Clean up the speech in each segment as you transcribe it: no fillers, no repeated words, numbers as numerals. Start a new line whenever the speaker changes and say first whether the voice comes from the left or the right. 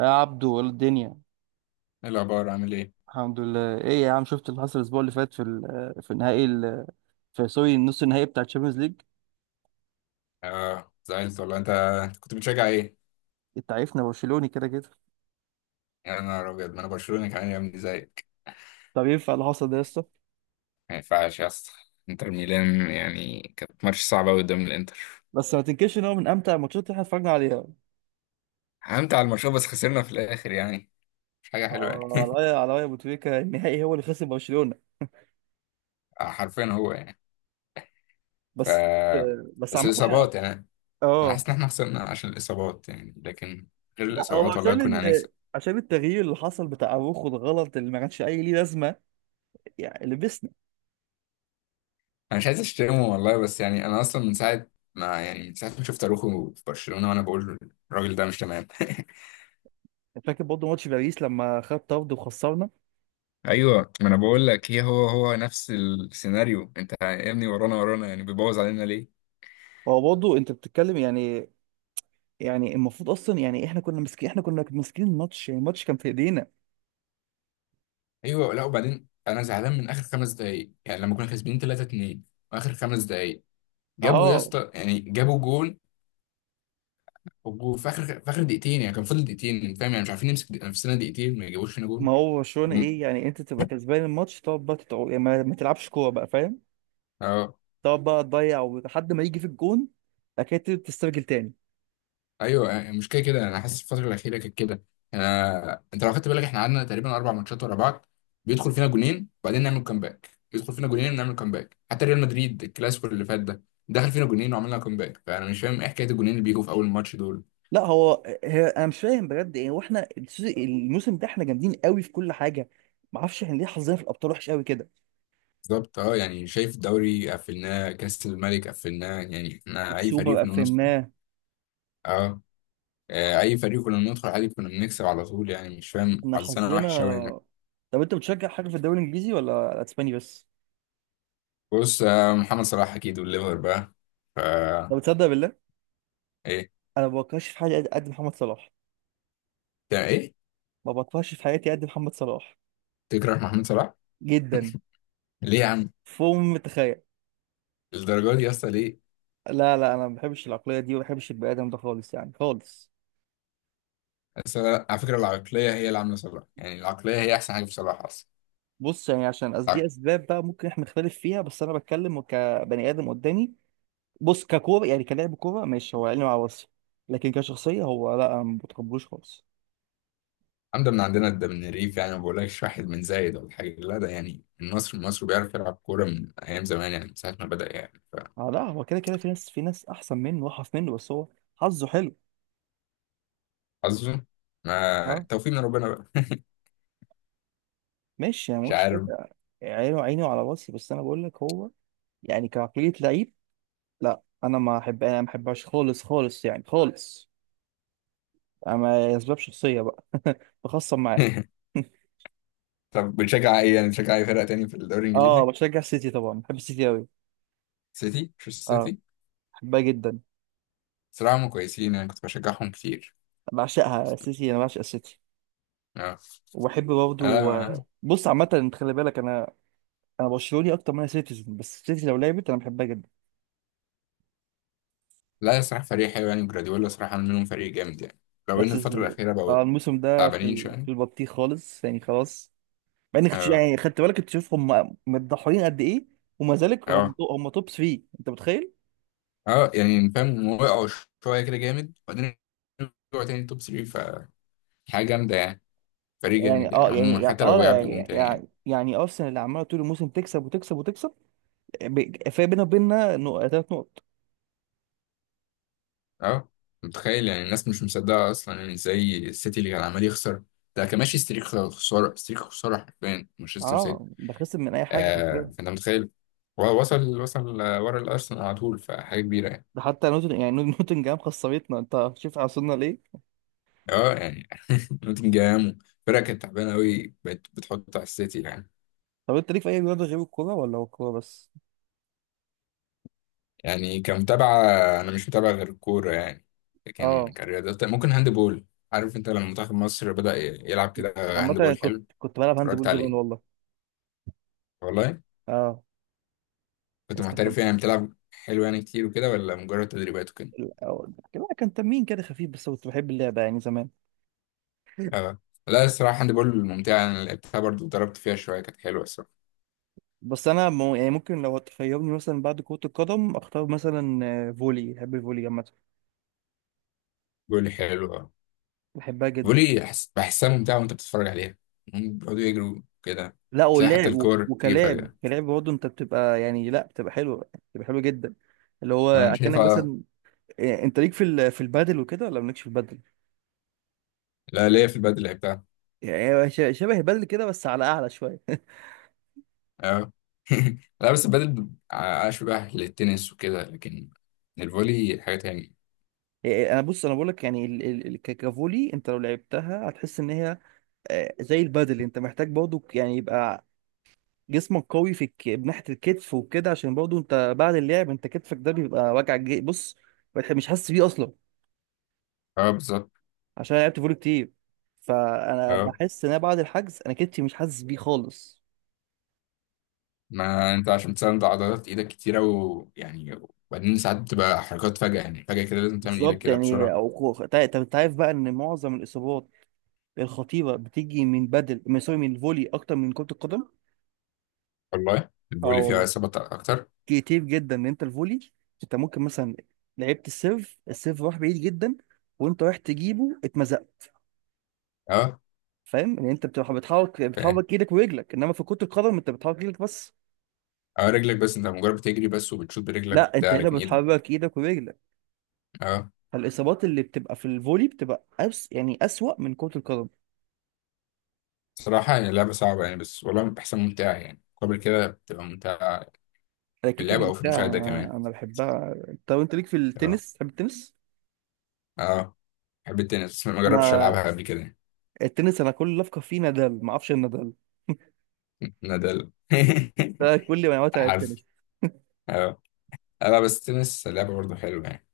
right: يا عبدو الدنيا.
left: ايه الاخبار، عامل ايه؟
right: الحمد لله. ايه يا عم، شفت اللي حصل الاسبوع اللي فات في ال- في النهائي ال- في سوري النص النهائي بتاع الشامبيونز ليج؟
left: اه، زعلت والله. أنت كنت بتشجع ايه؟
right: انت عارفنا برشلوني كده كده.
left: يا نهار ابيض، ما انا برشلوني كمان يا ابني زيك.
right: طب ينفع اللي حصل ده يا اسطى؟
left: ما ينفعش يا اسطى. انتر ميلان يعني، كانت ماتش صعبه أوي قدام الانتر.
right: بس ما تنكرش ان هو من امتع الماتشات اللي احنا اتفرجنا عليها.
left: حمت على الماتش بس خسرنا في الاخر يعني، مش حاجه حلوه
right: آه،
left: يعني.
right: على راي على راي ابو تريكه، النهائي هو اللي خسر برشلونه.
left: آه، حرفيا هو يعني.
right: بس
left: ف
right: بس
left: بس
right: عامه احنا.
left: الاصابات يعني. انا
right: اه،
left: حاسس ان احنا خسرنا عشان الاصابات يعني، لكن غير
right: لا هو
left: الاصابات والله كنا هنكسب.
right: عشان التغيير اللي حصل بتاع اروخو، الغلط اللي ما كانش اي ليه لازمه. يعني لبسنا.
left: انا مش عايز اشتمه والله، بس يعني انا اصلا من ساعه ما شفت اروخو في برشلونه وانا بقول الراجل ده مش تمام.
right: فاكر برضه ماتش باريس لما خد طرد وخسرنا.
left: ايوه، ما انا بقول لك، هي هو نفس السيناريو. انت يا ابني ورانا ورانا يعني، بيبوظ علينا ليه؟
right: هو برضه انت بتتكلم. يعني يعني المفروض اصلا، يعني احنا كنا ماسكين الماتش، يعني الماتش كان في ايدينا.
left: ايوه. لا، وبعدين انا زعلان من اخر خمس دقايق يعني. لما كنا كاسبين 3-2، واخر خمس دقايق جابوا يا
right: اه.
left: اسطى، يعني جابوا جون. في اخر دقيقتين يعني، كان فاضل دقيقتين فاهم يعني، مش عارفين نمسك نفسنا دقيقتين ما يجيبوش فينا جون.
right: ما هو برشلونة
left: وم-
right: ايه؟ يعني انت تبقى كسبان الماتش تقعد بقى يعني ما تلعبش كوره بقى، فاهم؟
left: اه.
right: تقعد بقى تضيع ولحد ما يجي في الجون. اكيد تسترجل تاني.
left: ايوه. آه، مش كده كده، انا حاسس الفتره الاخيره كانت كده. يعني انت لو خدت بالك، احنا قعدنا تقريبا اربع ماتشات ورا بعض بيدخل فينا جونين وبعدين نعمل كومباك، يدخل فينا جونين ونعمل كومباك. حتى ريال مدريد، الكلاسيكو اللي فات ده، دخل فينا جونين وعملنا كومباك. فانا مش فاهم ايه حكايه الجونين اللي بيجوا في اول ماتش دول.
right: لا، انا مش فاهم بجد. يعني واحنا الموسم ده احنا جامدين قوي في كل حاجه. ما اعرفش احنا ليه حظنا في الابطال وحش قوي كده.
left: بالظبط. اه يعني شايف، الدوري قفلناه، كاس الملك قفلناه، يعني احنا اي
right: السوبر
left: فريق كنا بندخل.
right: قفلناه.
left: اه. اي فريق كنا بندخل عادي كنا بنكسب على طول يعني، مش فاهم
right: احنا
left: حظنا
right: حظنا.
left: وحش قوي هنا.
right: طب انت بتشجع حاجه في الدوري الانجليزي ولا الاسباني بس؟
left: بص، آه، محمد صلاح اكيد والليفر بقى. ف
right: طب تصدق بالله؟ انا ما بكرهش في حاجه قد قد محمد صلاح.
left: يعني ايه؟
right: ما بكرهش في حياتي قد محمد صلاح.
left: تكره محمد صلاح؟
right: جدا.
left: ليه يا عم؟
right: فوق ما تتخيل.
left: الدرجه دي يا اسطى، ليه؟
right: لا، لا، انا ما بحبش العقليه دي، وما بحبش البني ادم ده خالص، يعني خالص.
left: على فكره، العقليه هي اللي عامله صلاح يعني، العقليه هي احسن حاجه في صلاح اصلا.
right: بص، يعني عشان قصدي
left: العق-
right: اسباب بقى ممكن احنا نختلف فيها، بس انا بتكلم كبني ادم قدامي. بص، ككوره يعني كلاعب كوره ماشي، هو عيني مع راسي. لكن كشخصيه هو، لا، انا ما بتقبلوش خالص.
left: الحمد من عندنا، ده من الريف يعني، ما بقولكش واحد من زايد ولا حاجه، لا ده يعني النصر المصري بيعرف يلعب كوره من ايام زمان يعني، من ساعه ما بدا يعني.
right: اه، لا، هو كده كده في ناس احسن منه، واحف منه، بس هو حظه حلو.
left: فحظه. ما
right: اه.
left: توفيق من ربنا بقى.
right: ماشي، يعني ما
left: مش
right: قلتش
left: عارف.
right: حاجه. عينه عيني وعلى راسي، بس انا بقول لك هو يعني كعقليه لعيب، لا انا ما بحبهاش خالص خالص، يعني خالص. اما اسباب شخصيه بقى بخصم معاه.
left: طب بتشجع ايه يعني، بتشجع اي فرقه تاني في الدوري
right: اه،
left: الانجليزي؟
right: بشجع السيتي طبعا، بحب السيتي قوي.
left: سيتي، مش
right: اه.
left: سيتي؟
right: بحبها جدا.
left: صراحه هم كويسين يعني، كنت بشجعهم كتير.
right: بعشقها السيتي، انا بعشق السيتي.
left: اه.
right: وبحب برضه.
left: أنا.
right: بص، عامه انت خلي بالك، انا انا برشلوني اكتر من انا سيتيزن، بس السيتي لو لعبت انا بحبها جدا.
left: لا الصراحة فريق حلو يعني، وجراديولا صراحة عامل منهم فريق جامد يعني. لو إن
right: بس الز-
left: الفترة الأخيرة بقوا
right: اه الموسم ده في
left: تعبانين
right: في
left: شوية.
right: البطيخ خالص، يعني خلاص. مع اني كنت
left: أه.
right: يعني خدت بالك تشوف هم متضحيين قد ايه؟ وما ذلك هم
left: أه.
right: هم توب 3، انت متخيل؟
left: أه يعني فاهم، وقعوا شوية كده جامد وبعدين رجعوا تاني توب 3، فحاجة جامدة يعني. فريق
right: يعني
left: جامد
right: اه
left: يعني
right: يعني
left: عموما،
right: يعني-
left: حتى
right: اه
left: لو
right: لا
left: وقع
right: يعني
left: بيقوم تاني يعني.
right: يعني يعني ارسنال اللي عماله طول الموسم تكسب وتكسب وتكسب. فرق بينها وبيننا 3 نقط.
left: أه، متخيل يعني، الناس مش مصدقة أصلا يعني، إزاي السيتي اللي كان عمال يخسر، ده كان ماشي ستريك خسارة، ستريك خسارة، حرفيا مانشستر سيتي.
right: اه، ده خسر من اي حاجه
left: أه،
right: حرفيا.
left: فأنت متخيل. هو وصل، وصل ورا الأرسنال على طول، فحاجة كبيرة يعني.
right: ده حتى نوتن يعني نوتنجهام خسرتنا. انت شوف وصلنا ليه.
left: اه يعني نوتنجهام، فرقة كانت تعبانة أوي بقت بتحط على السيتي يعني.
right: طب انت ليك في اي رياضه غير الكوره ولا هو الكوره بس؟
left: يعني كمتابعة، أنا مش متابع غير الكورة يعني، لكن
right: اه،
left: كرياضات ممكن هاند بول. عارف أنت لما منتخب مصر بدأ يلعب كده
right: عامه
left: هاند
right: أنا
left: بول
right: كنت
left: حلو،
right: كنت بلعب هاند
left: اتفرجت
right: بول زمان
left: عليه.
right: والله.
left: والله
right: اه،
left: كنت
right: بس كان
left: محترف يعني، بتلعب حلو يعني كتير وكده، ولا مجرد تدريبات وكده؟
right: لا، كان تمرين كده خفيف، بس كنت بحب اللعبه يعني زمان.
left: اه. لا الصراحة هاند بول ممتعة، أنا لعبتها برضه، ضربت فيها شوية، كانت حلوة الصراحة.
right: بس انا يعني ممكن لو تخيرني مثلا بعد كره القدم اختار مثلا فولي، بحب الفولي عامه.
left: جول حلو.
right: بحبها
left: بيقول
right: جدا.
left: لي بحسها ممتعة وأنت بتتفرج عليها، هم بيقعدوا يجروا كده،
right: لا،
left: تلاقي حتى
right: ولعب
left: الكور تيجي
right: وكلاب
left: فجأة.
right: كلاب برضه، انت بتبقى، يعني لا بتبقى حلو. بتبقى حلو جدا. اللي هو
left: أنا
right: اكنك
left: شايفها.
right: مثلا. إيه، انت ليك في في البادل وكده ولا مالكش في البادل؟
left: لا ليا في البدل بتاع.
right: يعني هو شبه البادل كده، بس على اعلى شويه
left: أه. لا، بس البدل أشبه للتنس وكده، لكن الفولي حاجة تانية.
right: يعني انا بص، انا بقول لك يعني ككافولي، انت لو لعبتها هتحس ان هي زي البادل، انت محتاج برضه يعني يبقى جسمك قوي ناحيه الكتف وكده، عشان برضه انت بعد اللعب انت كتفك ده بيبقى وجع بص، مش حاسس بيه اصلا.
left: أه بالظبط.
right: عشان أنا لعبت فولي كتير، فانا
left: أه،
right: بحس ان أنا بعد الحجز انا كتفي مش حاسس بيه خالص.
left: ما أنت عشان تساند عضلات إيدك كتيرة ويعني، وبعدين ساعات بتبقى حركات فجأة يعني، فجأة كده لازم تعمل إيدك
right: بالظبط،
left: كده
right: يعني
left: بسرعة.
right: طب انت عارف بقى ان معظم الاصابات الخطيره بتيجي من بدل من سوري من الفولي اكتر من كره القدم.
left: والله
right: اه
left: الفولي فيها
right: والله.
left: إصابات أكتر.
right: كتير جدا، ان انت الفولي، انت ممكن مثلا لعبت السيرف، السيرف راح بعيد جدا وانت رايح تجيبه اتمزقت.
left: أه
right: فاهم ان انت بتروح بتحرك
left: فاهم.
right: بتحرك ايدك ورجلك، انما في كرة القدم انت بتحرك ايدك بس.
left: أه، رجلك بس، أنت مجرد بتجري بس وبتشوط برجلك
right: لا، انت
left: وبتاع،
right: هنا
left: لكن إيدك.
right: بتحرك ايدك ورجلك.
left: أه.
right: فالاصابات اللي بتبقى في الفولي بتبقى أس... يعني اسوأ من كرة القدم.
left: صراحة هي لعبة صعبة يعني، بس والله بتحسن ممتعة يعني، قبل كده بتبقى ممتعة.
right: هي
left: في
right: كيكه
left: اللعبة أو في
right: ممتعه،
left: المشاهدة كمان؟
right: انا بحبها. طب انت ليك في
left: اه.
right: التنس؟ تحب التنس؟
left: اه، بحب التنس، بس ما جربتش ألعبها
right: انا
left: قبل كده.
right: التنس، انا كل اللي افكر فيه نادال. ما اعرفش إيه نادال.
left: نادال.
right: ده كل معلوماتي عن
left: عارف.
right: التنس.
left: اه. أه، لا بس التنس لعبة برضه حلوة يعني.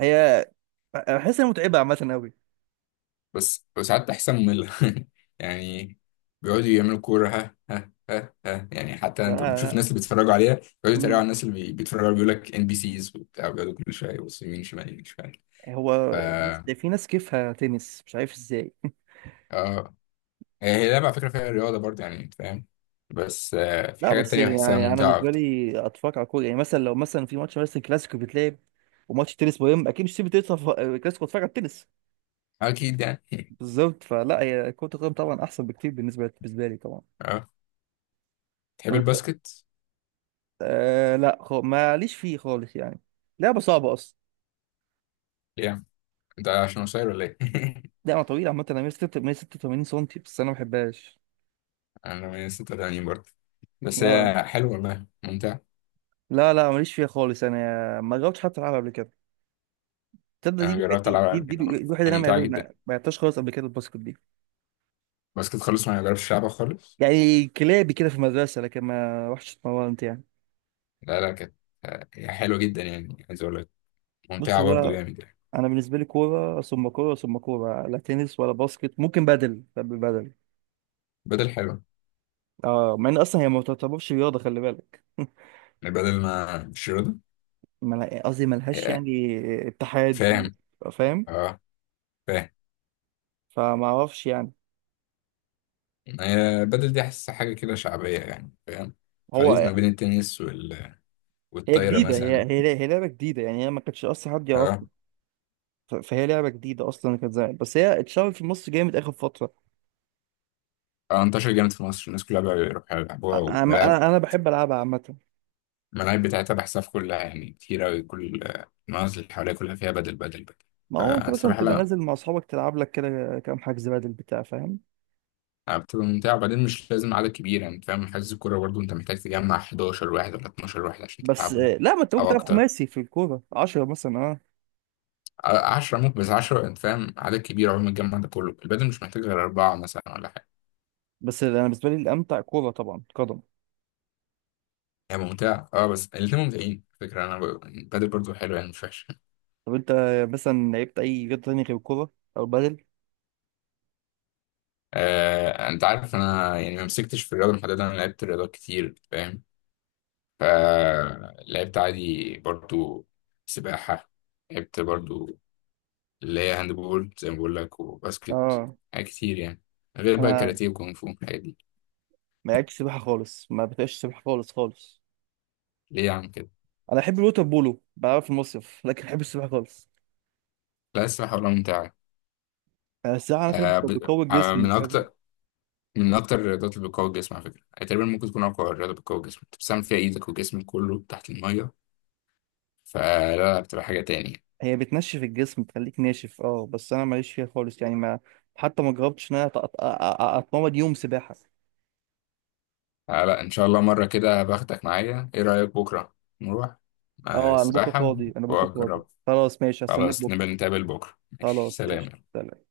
right: هي بحس انها متعبه عامه قوي.
left: بس وساعات بحسها مملة. يعني بيقعدوا يعملوا كورة، ها ها ها ها، يعني حتى
right: لا،
left: أنت بتشوف
right: لا.
left: الناس اللي بيتفرجوا عليها بيقعدوا يتريقوا على
right: امم
left: الناس اللي بيتفرجوا عليها، بيقول لك إن بي سيز وبتاع، بيقعدوا كل شوية يبصوا يمين شمال يمين شمال. ف
right: هو بص، ده في ناس كيفها تنس، مش عارف ازاي.
left: اه. هي لعبة على فكرة فيها رياضة برضه يعني، أنت فاهم، بس آه، في
right: لا،
left: حاجات
right: بس
left: تانية بحسها
right: يعني انا
left: ممتعة
right: بالنسبه
left: أكتر.
right: لي اتفرج على كوره، يعني مثلا لو مثلا في ماتش مثلا كلاسيكو بيتلعب وماتش تنس مهم، اكيد مش سيب تنس كلاسيكو اتفرج على التنس.
left: أكيد يعني.
right: بالظبط. فلا، هي كرة القدم طبعا أحسن بكتير بالنسبة لي طبعا.
left: أه. تحب
right: طب أنت.
left: الباسكت؟
right: آه، لا، ماليش فيه خالص يعني، لعبة صعبة أصلا،
left: ليه؟ أنت عشان قصير ولا إيه؟
right: لعبة طويلة عامة. أنا 186 سم، بس أنا ما بحبهاش.
left: أنا من 86 برضه، بس
right: اه،
left: هي حلوة والله، ممتعة.
right: لا، لا، ماليش فيها خالص، أنا ما جربتش حتى ألعبها قبل كده. تصدق دي
left: أنا جربت
right: دي
left: ألعبها
right: دي,
left: قبل
right: دي,
left: كده
right: دي
left: والله،
right: الوحيدة اللي أنا
left: ممتعة جدا.
right: ما لعبتهاش خالص قبل كده، الباسكت دي.
left: الباسكت خالص ما جربتش ألعبها خالص.
right: يعني كلابي كده في المدرسة، لكن ما رحتش اتمرنت يعني.
left: لا لا، كانت آه، هي حلوة جدا يعني، عايز أقول لك،
right: بص،
left: ممتعة
right: هو
left: برضه جامد يعني.
right: أنا بالنسبة لي كورة ثم كورة ثم كورة، لا تنس ولا باسكت. ممكن بدل، بحب بدل.
left: بدل حلوة.
right: اه، مع ان اصلا هي ما تعتبرش رياضه، خلي بالك
left: يعني بدل ما مش رياضة.
right: ما أنا- قصدي ملهاش
left: آه،
right: يعني اتحاد في
left: فاهم.
right: مصر. فاهم.
left: أه فاهم.
right: فما اعرفش يعني.
left: هي بدل دي حاسس حاجة كده شعبية يعني، فاهم، خليط
right: هو
left: ما بين التنس
right: هي
left: والطايرة
right: جديده هي
left: مثلا.
right: هي هي لعبه جديده، يعني هي ما كانتش اصلا حد يعرفها.
left: اه.
right: فهي لعبه جديده اصلا، كانت زمان بس هي اتشهرت في مصر جامد اخر فتره.
left: اه، انتشر جامد في مصر، الناس كلها بقى بيروحوا يلعبوها،
right: انا انا
left: والملاعب،
right: أنا بحب العبها عامه.
left: الملاعب بتاعتها بحسها في كلها يعني، كتير أوي كل آه، المناطق اللي حواليها كلها فيها بدل بدل بدل.
right: ما هو انت مثلا
left: فالصراحة
right: تبقى
left: لا،
right: نازل مع اصحابك تلعب لك كده كام حجز بدل بتاع، فاهم.
left: آه، بتبقى ممتعة، وبعدين مش لازم عدد كبير يعني فاهم. حجز الكورة برضه أنت محتاج تجمع 11 واحد ولا 12 واحد عشان
right: بس
left: تلعبه.
right: لا، ما انت ممكن
left: أو
right: تلعب
left: أكتر.
right: خماسي في الكوره، 10 مثلا، اه.
left: 10 ممكن، بس 10 أنت فاهم، عدد كبير عقبال ما تجمع ده كله. البدل مش محتاج غير أربعة مثلا ولا حاجة.
right: بس انا بالنسبه لي الامتع كوره، طبعا قدم.
left: هي ممتعة اه، بس الاتنين ممتعين على فكرة، انا البادل برضو حلو يعني، مش وحش.
right: طب انت مثلا لعبت اي رياضه تانية غير الكوره او البادل؟
left: آه انت عارف انا يعني ما مسكتش في الرياضة محددة، انا لعبت رياضات كتير فاهم. فلعبت عادي برضو سباحة، لعبت برضو اللي هي هاند بول زي ما بقول لك، وباسكت،
right: اه،
left: حاجات كتير يعني، غير بقى
right: انا
left: كاراتيه وكونغ فو الحاجات دي.
right: ما لعبتش سباحه خالص، ما بتبقاش سباحه خالص خالص.
left: ليه يا عم كده؟
right: انا احب الوتر بولو، بعرف المصيف، لكن احب السباحه خالص.
left: لا السباحة ولا ممتعة.
right: انا السباحه على فكره
left: آه
right: بتقو- بتقوي
left: آه
right: الجسم
left: من
right: بجد؟
left: أكتر من أكتر الرياضات اللي بتقوي الجسم على فكرة يعني، تقريبا ممكن تكون أقوى رياضة بتقوي الجسم. أنت بتستعمل فيها إيدك وجسمك كله تحت المية، فلا لا، بتبقى حاجة تاني.
right: هي بتنشف الجسم، بتخليك ناشف. اه، بس انا ماليش فيها خالص، يعني ما حتى ما جربتش ان انا اتمرن يوم سباحه.
left: آه لا، إن شاء الله مرة كده باخدك معايا، إيه رأيك بكرة؟ نروح؟ آه
right: اه، انا بكره
left: السباحة،
right: فاضي،
left: وأجرب.
right: خلاص، ماشي، هستناك
left: خلاص
right: بكره.
left: نبقى نتقابل بكرة، ماشي
right: خلاص قشطه،
left: سلام.
right: سلام.